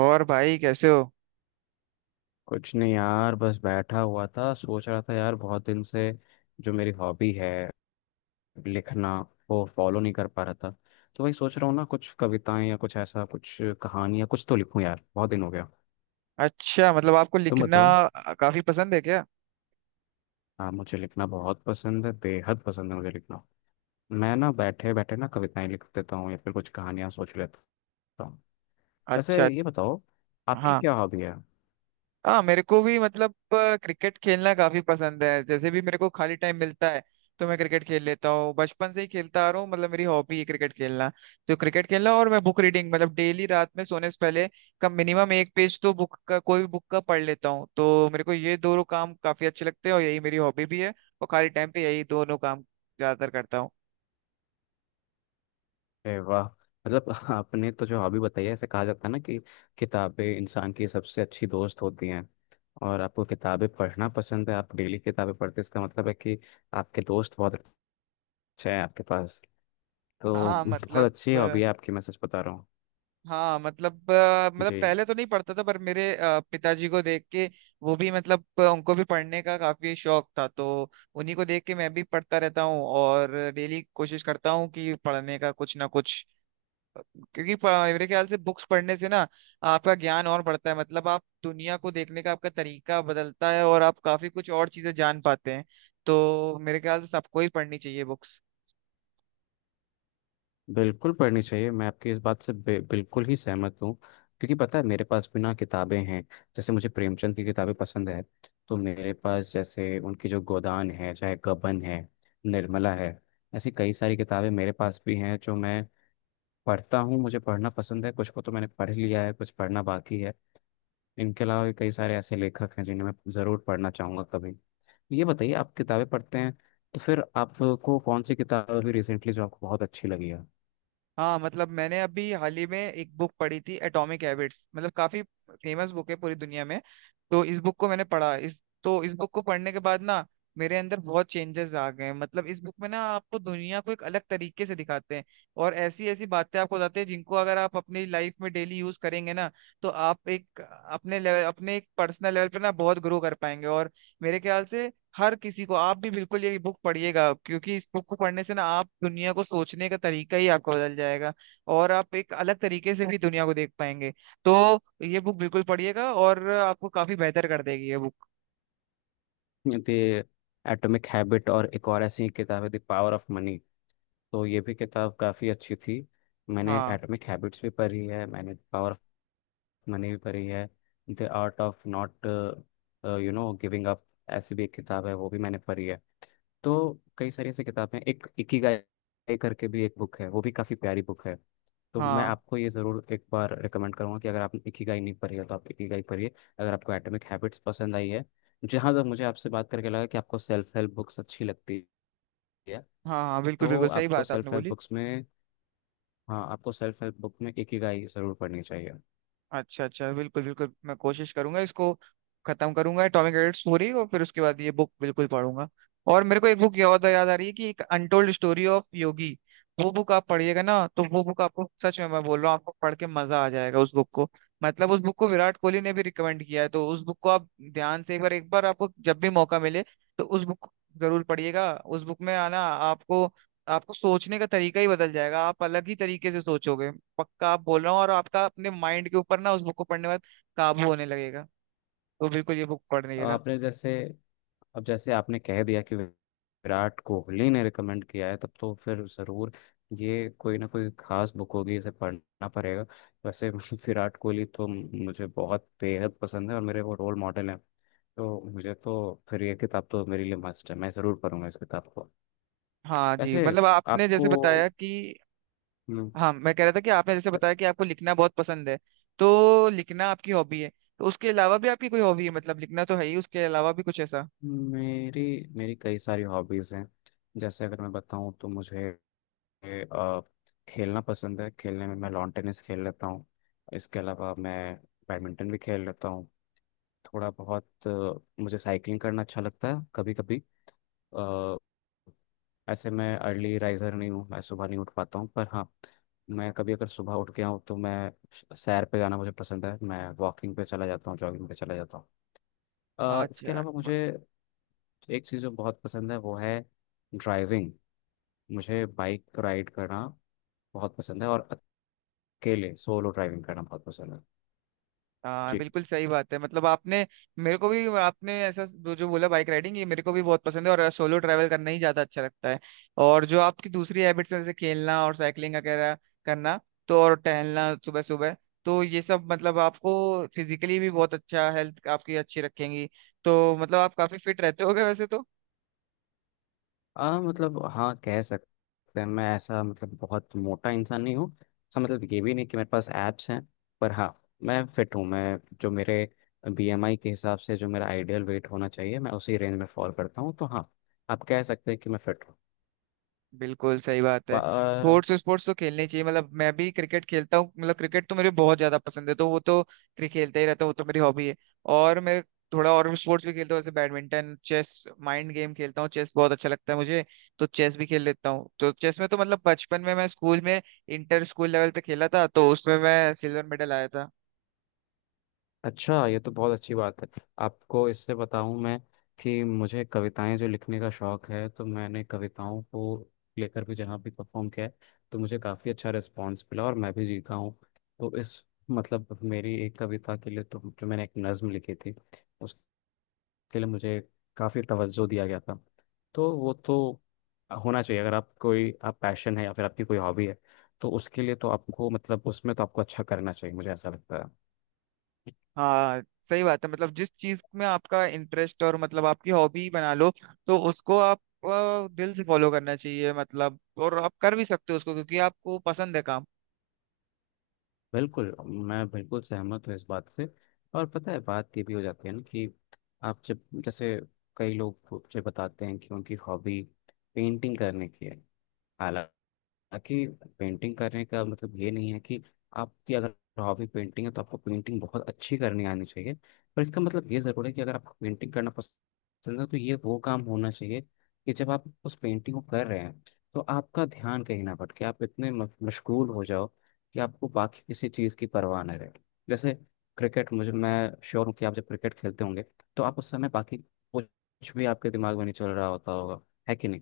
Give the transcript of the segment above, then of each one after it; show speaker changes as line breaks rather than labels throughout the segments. और भाई कैसे हो?
कुछ नहीं यार, बस बैठा हुआ था। सोच रहा था यार, बहुत दिन से जो मेरी हॉबी है, लिखना, वो फॉलो नहीं कर पा रहा था। तो वही सोच रहा हूँ ना, कुछ कविताएं या कुछ ऐसा, कुछ कहानी या कुछ तो लिखूं यार, बहुत दिन हो गया।
अच्छा, मतलब आपको
तुम
लिखना
बताओ।
काफी पसंद है क्या?
हाँ, मुझे लिखना बहुत पसंद है, बेहद पसंद है मुझे लिखना। मैं ना बैठे बैठे ना कविताएं लिख देता हूँ, या फिर कुछ कहानियां सोच लेता हूँ। वैसे
अच्छा
ये
अच्छा।
बताओ, आपकी
हाँ
क्या हॉबी है।
हाँ, मेरे को भी मतलब क्रिकेट खेलना काफी पसंद है। जैसे भी मेरे को खाली टाइम मिलता है तो मैं क्रिकेट खेल लेता हूँ, बचपन से ही खेलता आ रहा हूँ, मतलब मेरी हॉबी है क्रिकेट खेलना। तो क्रिकेट खेलना, और मैं बुक रीडिंग, मतलब डेली रात में सोने से पहले कम मिनिमम एक पेज तो बुक का, कोई भी बुक का पढ़ लेता हूँ। तो मेरे को ये दोनों काम काफी अच्छे लगते हैं और यही मेरी हॉबी भी है। और खाली टाइम पे यही दोनों काम ज्यादातर करता हूँ।
अरे वाह, मतलब आपने तो जो हॉबी बताई है, ऐसे कहा जाता है ना कि किताबें इंसान की सबसे अच्छी दोस्त होती हैं। और आपको किताबें पढ़ना पसंद है, आप डेली किताबें पढ़ते हैं, इसका मतलब है कि आपके दोस्त बहुत अच्छे हैं आपके पास। तो
हाँ
बहुत
मतलब
अच्छी हॉबी है आपकी, मैं सच बता रहा हूँ।
हाँ मतलब मतलब
जी,
पहले तो नहीं पढ़ता था, पर मेरे पिताजी को देख के, वो भी मतलब उनको भी पढ़ने का काफी शौक था, तो उन्हीं को देख के मैं भी पढ़ता रहता हूँ, और डेली कोशिश करता हूँ कि पढ़ने का कुछ ना कुछ, क्योंकि प- मेरे ख्याल से बुक्स पढ़ने से ना आपका ज्ञान और बढ़ता है, मतलब आप दुनिया को देखने का आपका तरीका बदलता है और आप काफी कुछ और चीजें जान पाते हैं। तो मेरे ख्याल से सबको ही पढ़नी चाहिए बुक्स।
बिल्कुल पढ़नी चाहिए। मैं आपकी इस बात से बिल्कुल ही सहमत हूँ, क्योंकि पता है मेरे पास भी ना किताबें हैं। जैसे मुझे प्रेमचंद की किताबें पसंद है, तो मेरे पास जैसे उनकी जो गोदान है, चाहे गबन है, निर्मला है, ऐसी कई सारी किताबें मेरे पास भी हैं, जो मैं पढ़ता हूँ। मुझे पढ़ना पसंद है, कुछ को तो मैंने पढ़ लिया है, कुछ पढ़ना बाकी है। इनके अलावा भी कई सारे ऐसे लेखक हैं जिन्हें मैं ज़रूर पढ़ना चाहूँगा कभी। तो ये बताइए, आप किताबें पढ़ते हैं तो फिर आपको कौन सी किताब अभी रिसेंटली जो आपको बहुत अच्छी लगी है।
हाँ मतलब, मैंने अभी हाल ही में एक बुक पढ़ी थी, एटॉमिक हैबिट्स, मतलब काफी फेमस बुक है पूरी दुनिया में। तो इस बुक को मैंने पढ़ा, इस बुक को पढ़ने के बाद ना मेरे अंदर बहुत चेंजेस आ गए हैं। मतलब इस बुक में ना आपको दुनिया को एक अलग तरीके से दिखाते हैं, और ऐसी ऐसी बातें आपको बताते हैं जिनको अगर आप अपनी लाइफ में डेली यूज करेंगे ना, तो आप एक अपने लेवल अपने एक पर्सनल लेवल पे ना बहुत ग्रो कर पाएंगे। और मेरे ख्याल से हर किसी को, आप भी बिल्कुल ये बुक पढ़िएगा, क्योंकि इस बुक को पढ़ने से ना आप दुनिया को सोचने का तरीका ही आपका बदल जाएगा, और आप एक अलग तरीके से भी दुनिया को देख पाएंगे। तो ये बुक बिल्कुल पढ़िएगा, और आपको काफी बेहतर कर देगी ये बुक।
द एटॉमिक हैबिट और एक और ऐसी किताब है द पावर ऑफ मनी, तो ये भी किताब काफ़ी अच्छी थी। मैंने
हाँ,
एटॉमिक हैबिट्स भी पढ़ी है, मैंने पावर ऑफ मनी भी पढ़ी है। The art of not you know giving up, ऐसी भी एक किताब है, वो भी मैंने पढ़ी है। तो कई सारी ऐसी किताबें, एक इकिगाई करके भी एक बुक है, वो भी काफ़ी प्यारी बुक है। तो मैं
हाँ,
आपको ये ज़रूर एक बार रिकमेंड करूंगा कि अगर आप इकिगाई नहीं पढ़ी है तो आप इकिगाई पढ़िए, अगर आपको एटॉमिक हैबिट्स पसंद आई है। जहाँ तक मुझे आपसे बात करके लगा कि आपको सेल्फ हेल्प बुक्स अच्छी लगती है।
हाँ, हाँ, बिल्कुल
तो
बिल्कुल सही
आपको
बात आपने
सेल्फ हेल्प
बोली।
बुक्स में, हाँ, आपको सेल्फ हेल्प बुक में इकिगाई ज़रूर पढ़नी चाहिए।
अच्छा अच्छा, बिल्कुल बिल्कुल, मैं कोशिश करूंगा इसको खत्म करूंगा, एटॉमिक हैबिट्स पूरी, और फिर उसके बाद ये बुक बिल्कुल पढ़ूंगा। और मेरे को एक बुक याद याद आ रही है, कि एक अनटोल्ड स्टोरी ऑफ योगी, वो बुक आप पढ़िएगा ना, तो वो बुक आपको, सच में मैं बोल रहा हूँ, आपको पढ़ के मजा आ जाएगा उस बुक को। मतलब उस बुक को विराट कोहली ने भी रिकमेंड किया है, तो उस बुक को आप ध्यान से, एक बार, एक बार आपको जब भी मौका मिले, तो उस बुक को जरूर पढ़िएगा। उस बुक में आना आपको आपको सोचने का तरीका ही बदल जाएगा, आप अलग ही तरीके से सोचोगे, पक्का आप बोल रहा हूँ। और आपका अपने माइंड के ऊपर ना, उस बुक को पढ़ने के बाद काबू होने लगेगा, तो बिल्कुल ये बुक
अब
पढ़ने का।
आपने जैसे, अब जैसे आपने कह दिया कि विराट कोहली ने रिकमेंड किया है, तब तो फिर ज़रूर ये कोई ना कोई खास बुक होगी, इसे पढ़ना पड़ेगा। वैसे विराट कोहली तो मुझे बहुत बेहद पसंद है और मेरे वो रोल मॉडल हैं। तो मुझे तो फिर ये किताब तो मेरे लिए मस्ट है, मैं ज़रूर पढ़ूंगा इस किताब को।
हाँ जी,
वैसे
मतलब आपने
आपको
जैसे बताया कि,
हम्म,
हाँ मैं कह रहा था कि आपने जैसे बताया कि आपको लिखना बहुत पसंद है, तो लिखना आपकी हॉबी है, तो उसके अलावा भी आपकी कोई हॉबी है, मतलब लिखना तो है ही, उसके अलावा भी कुछ ऐसा?
मेरी मेरी कई सारी हॉबीज़ हैं। जैसे अगर मैं बताऊं तो मुझे अ, खेलना पसंद है। खेलने में मैं लॉन टेनिस खेल लेता हूँ, इसके अलावा मैं बैडमिंटन भी खेल लेता हूँ। थोड़ा बहुत, मुझे साइकिलिंग करना अच्छा लगता है कभी कभी। ऐसे मैं अर्ली राइजर नहीं हूँ, मैं सुबह नहीं उठ पाता हूँ, पर हाँ, मैं कभी अगर सुबह उठ गया हूँ तो मैं सैर पे जाना मुझे पसंद है। मैं वॉकिंग पे चला जाता हूँ, जॉगिंग पे चला जाता हूँ। इसके
अच्छा।
अलावा मुझे एक चीज़ जो बहुत पसंद है वो है ड्राइविंग। मुझे बाइक राइड करना बहुत पसंद है, और अकेले सोलो ड्राइविंग करना बहुत पसंद है।
हाँ
जी।
बिल्कुल सही बात है, मतलब आपने, मेरे को भी आपने ऐसा जो जो बोला बाइक राइडिंग, ये मेरे को भी बहुत पसंद है, और सोलो ट्रैवल करना ही ज्यादा अच्छा लगता है। और जो आपकी दूसरी हैबिट्स हैं, जैसे खेलना और साइकिलिंग वगैरह करना, तो, और टहलना सुबह सुबह, तो ये सब मतलब आपको फिजिकली भी बहुत अच्छा, हेल्थ आपकी अच्छी रखेंगी। तो मतलब आप काफी फिट रहते होगे वैसे तो।
मतलब हाँ, कह सकते हैं, मैं ऐसा मतलब बहुत मोटा इंसान नहीं हूँ। हाँ मतलब ये भी नहीं कि मेरे पास एब्स हैं, पर हाँ, मैं फिट हूँ। मैं जो मेरे बीएमआई के हिसाब से जो मेरा आइडियल वेट होना चाहिए, मैं उसी रेंज में फॉल करता हूँ। तो हाँ, आप कह सकते हैं कि मैं फिट
बिल्कुल सही बात है,
हूँ।
स्पोर्ट्स स्पोर्ट्स तो खेलने चाहिए, मतलब मैं भी क्रिकेट खेलता हूँ, मतलब क्रिकेट तो मेरे बहुत ज्यादा पसंद है, तो वो तो क्रिकेट खेलता ही रहता हूँ, वो तो मेरी हॉबी है। और मैं थोड़ा और स्पोर्ट्स भी खेलता हूँ, जैसे बैडमिंटन, चेस, माइंड गेम खेलता हूँ, चेस बहुत अच्छा लगता है मुझे, तो चेस भी खेल लेता हूँ। तो चेस में तो मतलब बचपन में मैं स्कूल में, इंटर स्कूल लेवल पे खेला था, तो उसमें मैं सिल्वर मेडल आया था।
अच्छा, ये तो बहुत अच्छी बात है। आपको इससे बताऊं मैं, कि मुझे कविताएं जो लिखने का शौक है, तो मैंने कविताओं को लेकर भी जहाँ भी परफॉर्म किया है, तो मुझे काफ़ी अच्छा रिस्पॉन्स मिला और मैं भी जीता हूँ। तो इस, मतलब मेरी एक कविता के लिए, तो जो मैंने एक नज़म लिखी थी, उसके लिए मुझे काफ़ी तवज्जो दिया गया था। तो वो तो होना चाहिए, अगर आप कोई आप पैशन है या फिर आपकी कोई हॉबी है तो उसके लिए तो आपको, मतलब उसमें तो आपको अच्छा करना चाहिए, मुझे ऐसा लगता है।
हाँ सही बात है, मतलब जिस चीज में आपका इंटरेस्ट, और मतलब आपकी हॉबी बना लो, तो उसको आप दिल से फॉलो करना चाहिए, मतलब, और आप कर भी सकते हो उसको, क्योंकि आपको पसंद है काम।
बिल्कुल, मैं बिल्कुल सहमत हूँ इस बात से। और पता है बात ये भी हो जाती है ना कि आप जब, जैसे कई लोग मुझे बताते हैं कि उनकी हॉबी पेंटिंग करने की है। ताकि पेंटिंग करने का मतलब ये नहीं है कि आपकी अगर हॉबी पेंटिंग है तो आपको पेंटिंग बहुत अच्छी करनी आनी चाहिए। पर इसका मतलब ये ज़रूर है कि अगर आपको पेंटिंग करना पसंद है तो ये वो काम होना चाहिए कि जब आप उस पेंटिंग को कर रहे हैं तो आपका ध्यान कहीं ना भटके, आप इतने मशगूल हो जाओ कि आपको बाकी किसी चीज़ की परवाह न रहे। जैसे क्रिकेट, मुझे, मैं श्योर हूँ कि आप जब क्रिकेट खेलते होंगे तो आप उस समय बाकी कुछ भी आपके दिमाग में नहीं चल रहा होता होगा, है कि नहीं।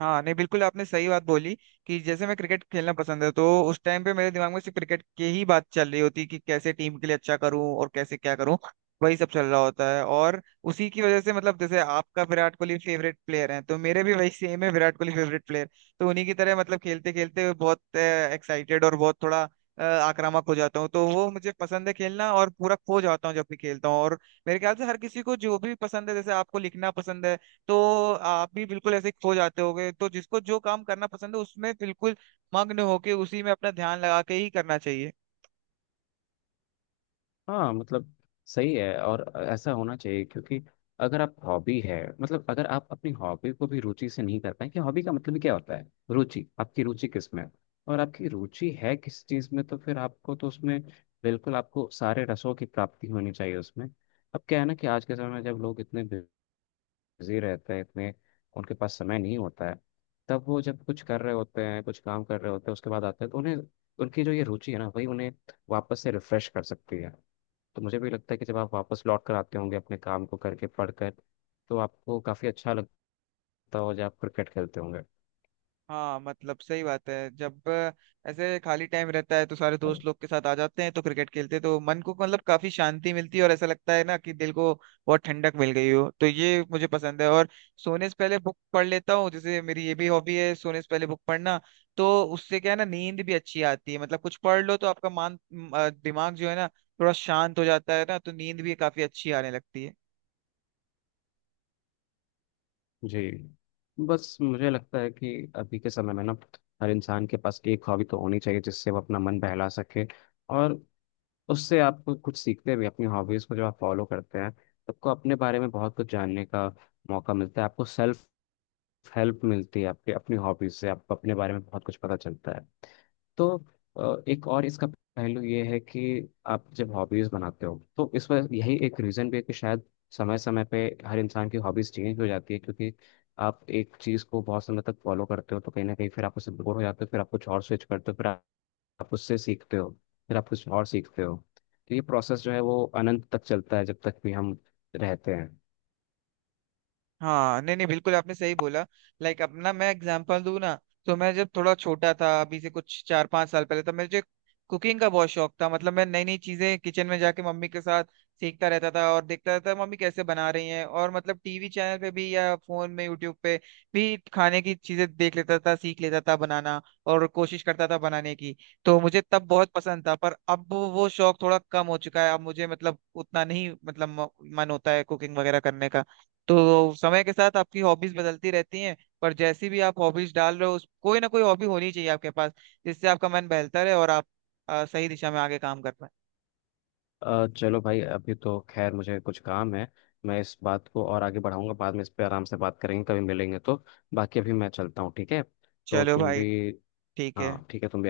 हाँ नहीं, बिल्कुल आपने सही बात बोली, कि जैसे मैं क्रिकेट खेलना पसंद है, तो उस टाइम पे मेरे दिमाग में सिर्फ क्रिकेट की ही बात चल रही होती, कि कैसे टीम के लिए अच्छा करूं और कैसे क्या करूं, वही सब चल रहा होता है। और उसी की वजह से मतलब जैसे आपका विराट कोहली फेवरेट प्लेयर हैं, तो मेरे भी वही सेम है, विराट कोहली फेवरेट प्लेयर। तो उन्हीं की तरह मतलब, खेलते खेलते बहुत एक्साइटेड और बहुत थोड़ा आक्रामक हो जाता हूँ, तो वो मुझे पसंद है खेलना, और पूरा खो जाता हूँ जब भी खेलता हूँ। और मेरे ख्याल से हर किसी को जो भी पसंद है, जैसे आपको लिखना पसंद है, तो आप भी बिल्कुल ऐसे खो जाते होगे, तो जिसको जो काम करना पसंद है उसमें बिल्कुल मग्न होके उसी में अपना ध्यान लगा के ही करना चाहिए।
हाँ, मतलब सही है, और ऐसा होना चाहिए, क्योंकि अगर आप हॉबी है, मतलब अगर आप अपनी हॉबी को भी रुचि से नहीं कर पाए, कि हॉबी का मतलब ही क्या होता है, रुचि, आपकी रुचि किस में है? और आपकी रुचि है किस चीज़ में, तो फिर आपको तो उसमें बिल्कुल आपको सारे रसों की प्राप्ति होनी चाहिए उसमें। अब क्या है ना कि आज के समय में जब लोग इतने बिजी रहते हैं, इतने, उनके पास समय नहीं होता है, तब वो जब कुछ कर रहे होते हैं, कुछ काम कर रहे होते हैं, उसके बाद आते हैं, तो उन्हें उनकी जो ये रुचि है ना वही उन्हें वापस से रिफ्रेश कर सकती है। तो मुझे भी लगता है कि जब आप वापस लौट कर आते होंगे अपने काम को करके, पढ़कर, तो आपको काफ़ी अच्छा लगता हो जब आप क्रिकेट खेलते होंगे।
हाँ मतलब सही बात है, जब ऐसे खाली टाइम रहता है तो सारे दोस्त लोग के साथ आ जाते हैं, तो क्रिकेट खेलते हैं, तो मन को मतलब काफी शांति मिलती है, और ऐसा लगता है ना कि दिल को बहुत ठंडक मिल गई हो, तो ये मुझे पसंद है। और सोने से पहले बुक पढ़ लेता हूँ, जैसे मेरी ये भी हॉबी है सोने से पहले बुक पढ़ना, तो उससे क्या है ना, नींद भी अच्छी आती है, मतलब कुछ पढ़ लो तो आपका दिमाग जो है ना थोड़ा शांत हो जाता है ना, तो नींद भी काफी अच्छी आने लगती है।
जी। बस मुझे लगता है कि अभी के समय में ना हर इंसान के पास एक हॉबी तो होनी चाहिए जिससे वो अपना मन बहला सके। और उससे आप कुछ सीखते भी, अपनी हॉबीज़ को जब आप फॉलो करते हैं तो आपको अपने बारे में बहुत कुछ जानने का मौका मिलता है। आपको सेल्फ हेल्प मिलती है, आपके अपनी हॉबीज से आपको अपने बारे में बहुत कुछ पता चलता है। तो एक और इसका पहलू ये है कि आप जब हॉबीज बनाते हो तो इस वजह यही एक रीजन भी है कि शायद समय समय पे हर इंसान की हॉबीज चेंज हो जाती है। क्योंकि आप एक चीज को बहुत समय तक फॉलो करते हो तो कहीं ना कहीं फिर आप उससे बोर हो जाते हो, फिर आप कुछ और स्विच करते हो, फिर आप उससे सीखते हो, फिर आप कुछ और सीखते हो। तो ये प्रोसेस जो है वो अनंत तक चलता है, जब तक भी हम रहते हैं।
हाँ नहीं नहीं, बिल्कुल आपने सही बोला। लाइक अपना मैं एग्जांपल दूं ना, तो मैं जब थोड़ा छोटा था, अभी से कुछ 4-5 साल पहले, तो मुझे कुकिंग का बहुत शौक था। मतलब मैं नई नई चीजें किचन में जाके मम्मी के साथ सीखता रहता था और देखता रहता था मम्मी कैसे बना रही हैं, और मतलब टीवी चैनल पे भी या फोन में यूट्यूब पे भी खाने की चीजें देख लेता था, सीख लेता था बनाना, और कोशिश करता था बनाने की। तो मुझे तब बहुत पसंद था, पर अब वो शौक थोड़ा कम हो चुका है, अब मुझे मतलब उतना नहीं, मतलब मन होता है कुकिंग वगैरह करने का। तो समय के साथ आपकी हॉबीज बदलती रहती हैं, पर जैसी भी आप हॉबीज डाल रहे हो, उस कोई ना कोई हॉबी होनी चाहिए आपके पास, जिससे आपका मन बहलता रहे, और आप सही दिशा में आगे काम कर पाए।
चलो भाई, अभी तो खैर मुझे कुछ काम है। मैं इस बात को और आगे बढ़ाऊंगा, बाद में इस पे आराम से बात करेंगे, कभी मिलेंगे तो। बाकी अभी मैं चलता हूँ, ठीक है। तो
चलो
तुम
भाई,
भी,
ठीक है,
हाँ ठीक है, तुम भी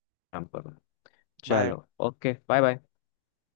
आराम करो।
बाय।
चलो, ओके बाय बाय।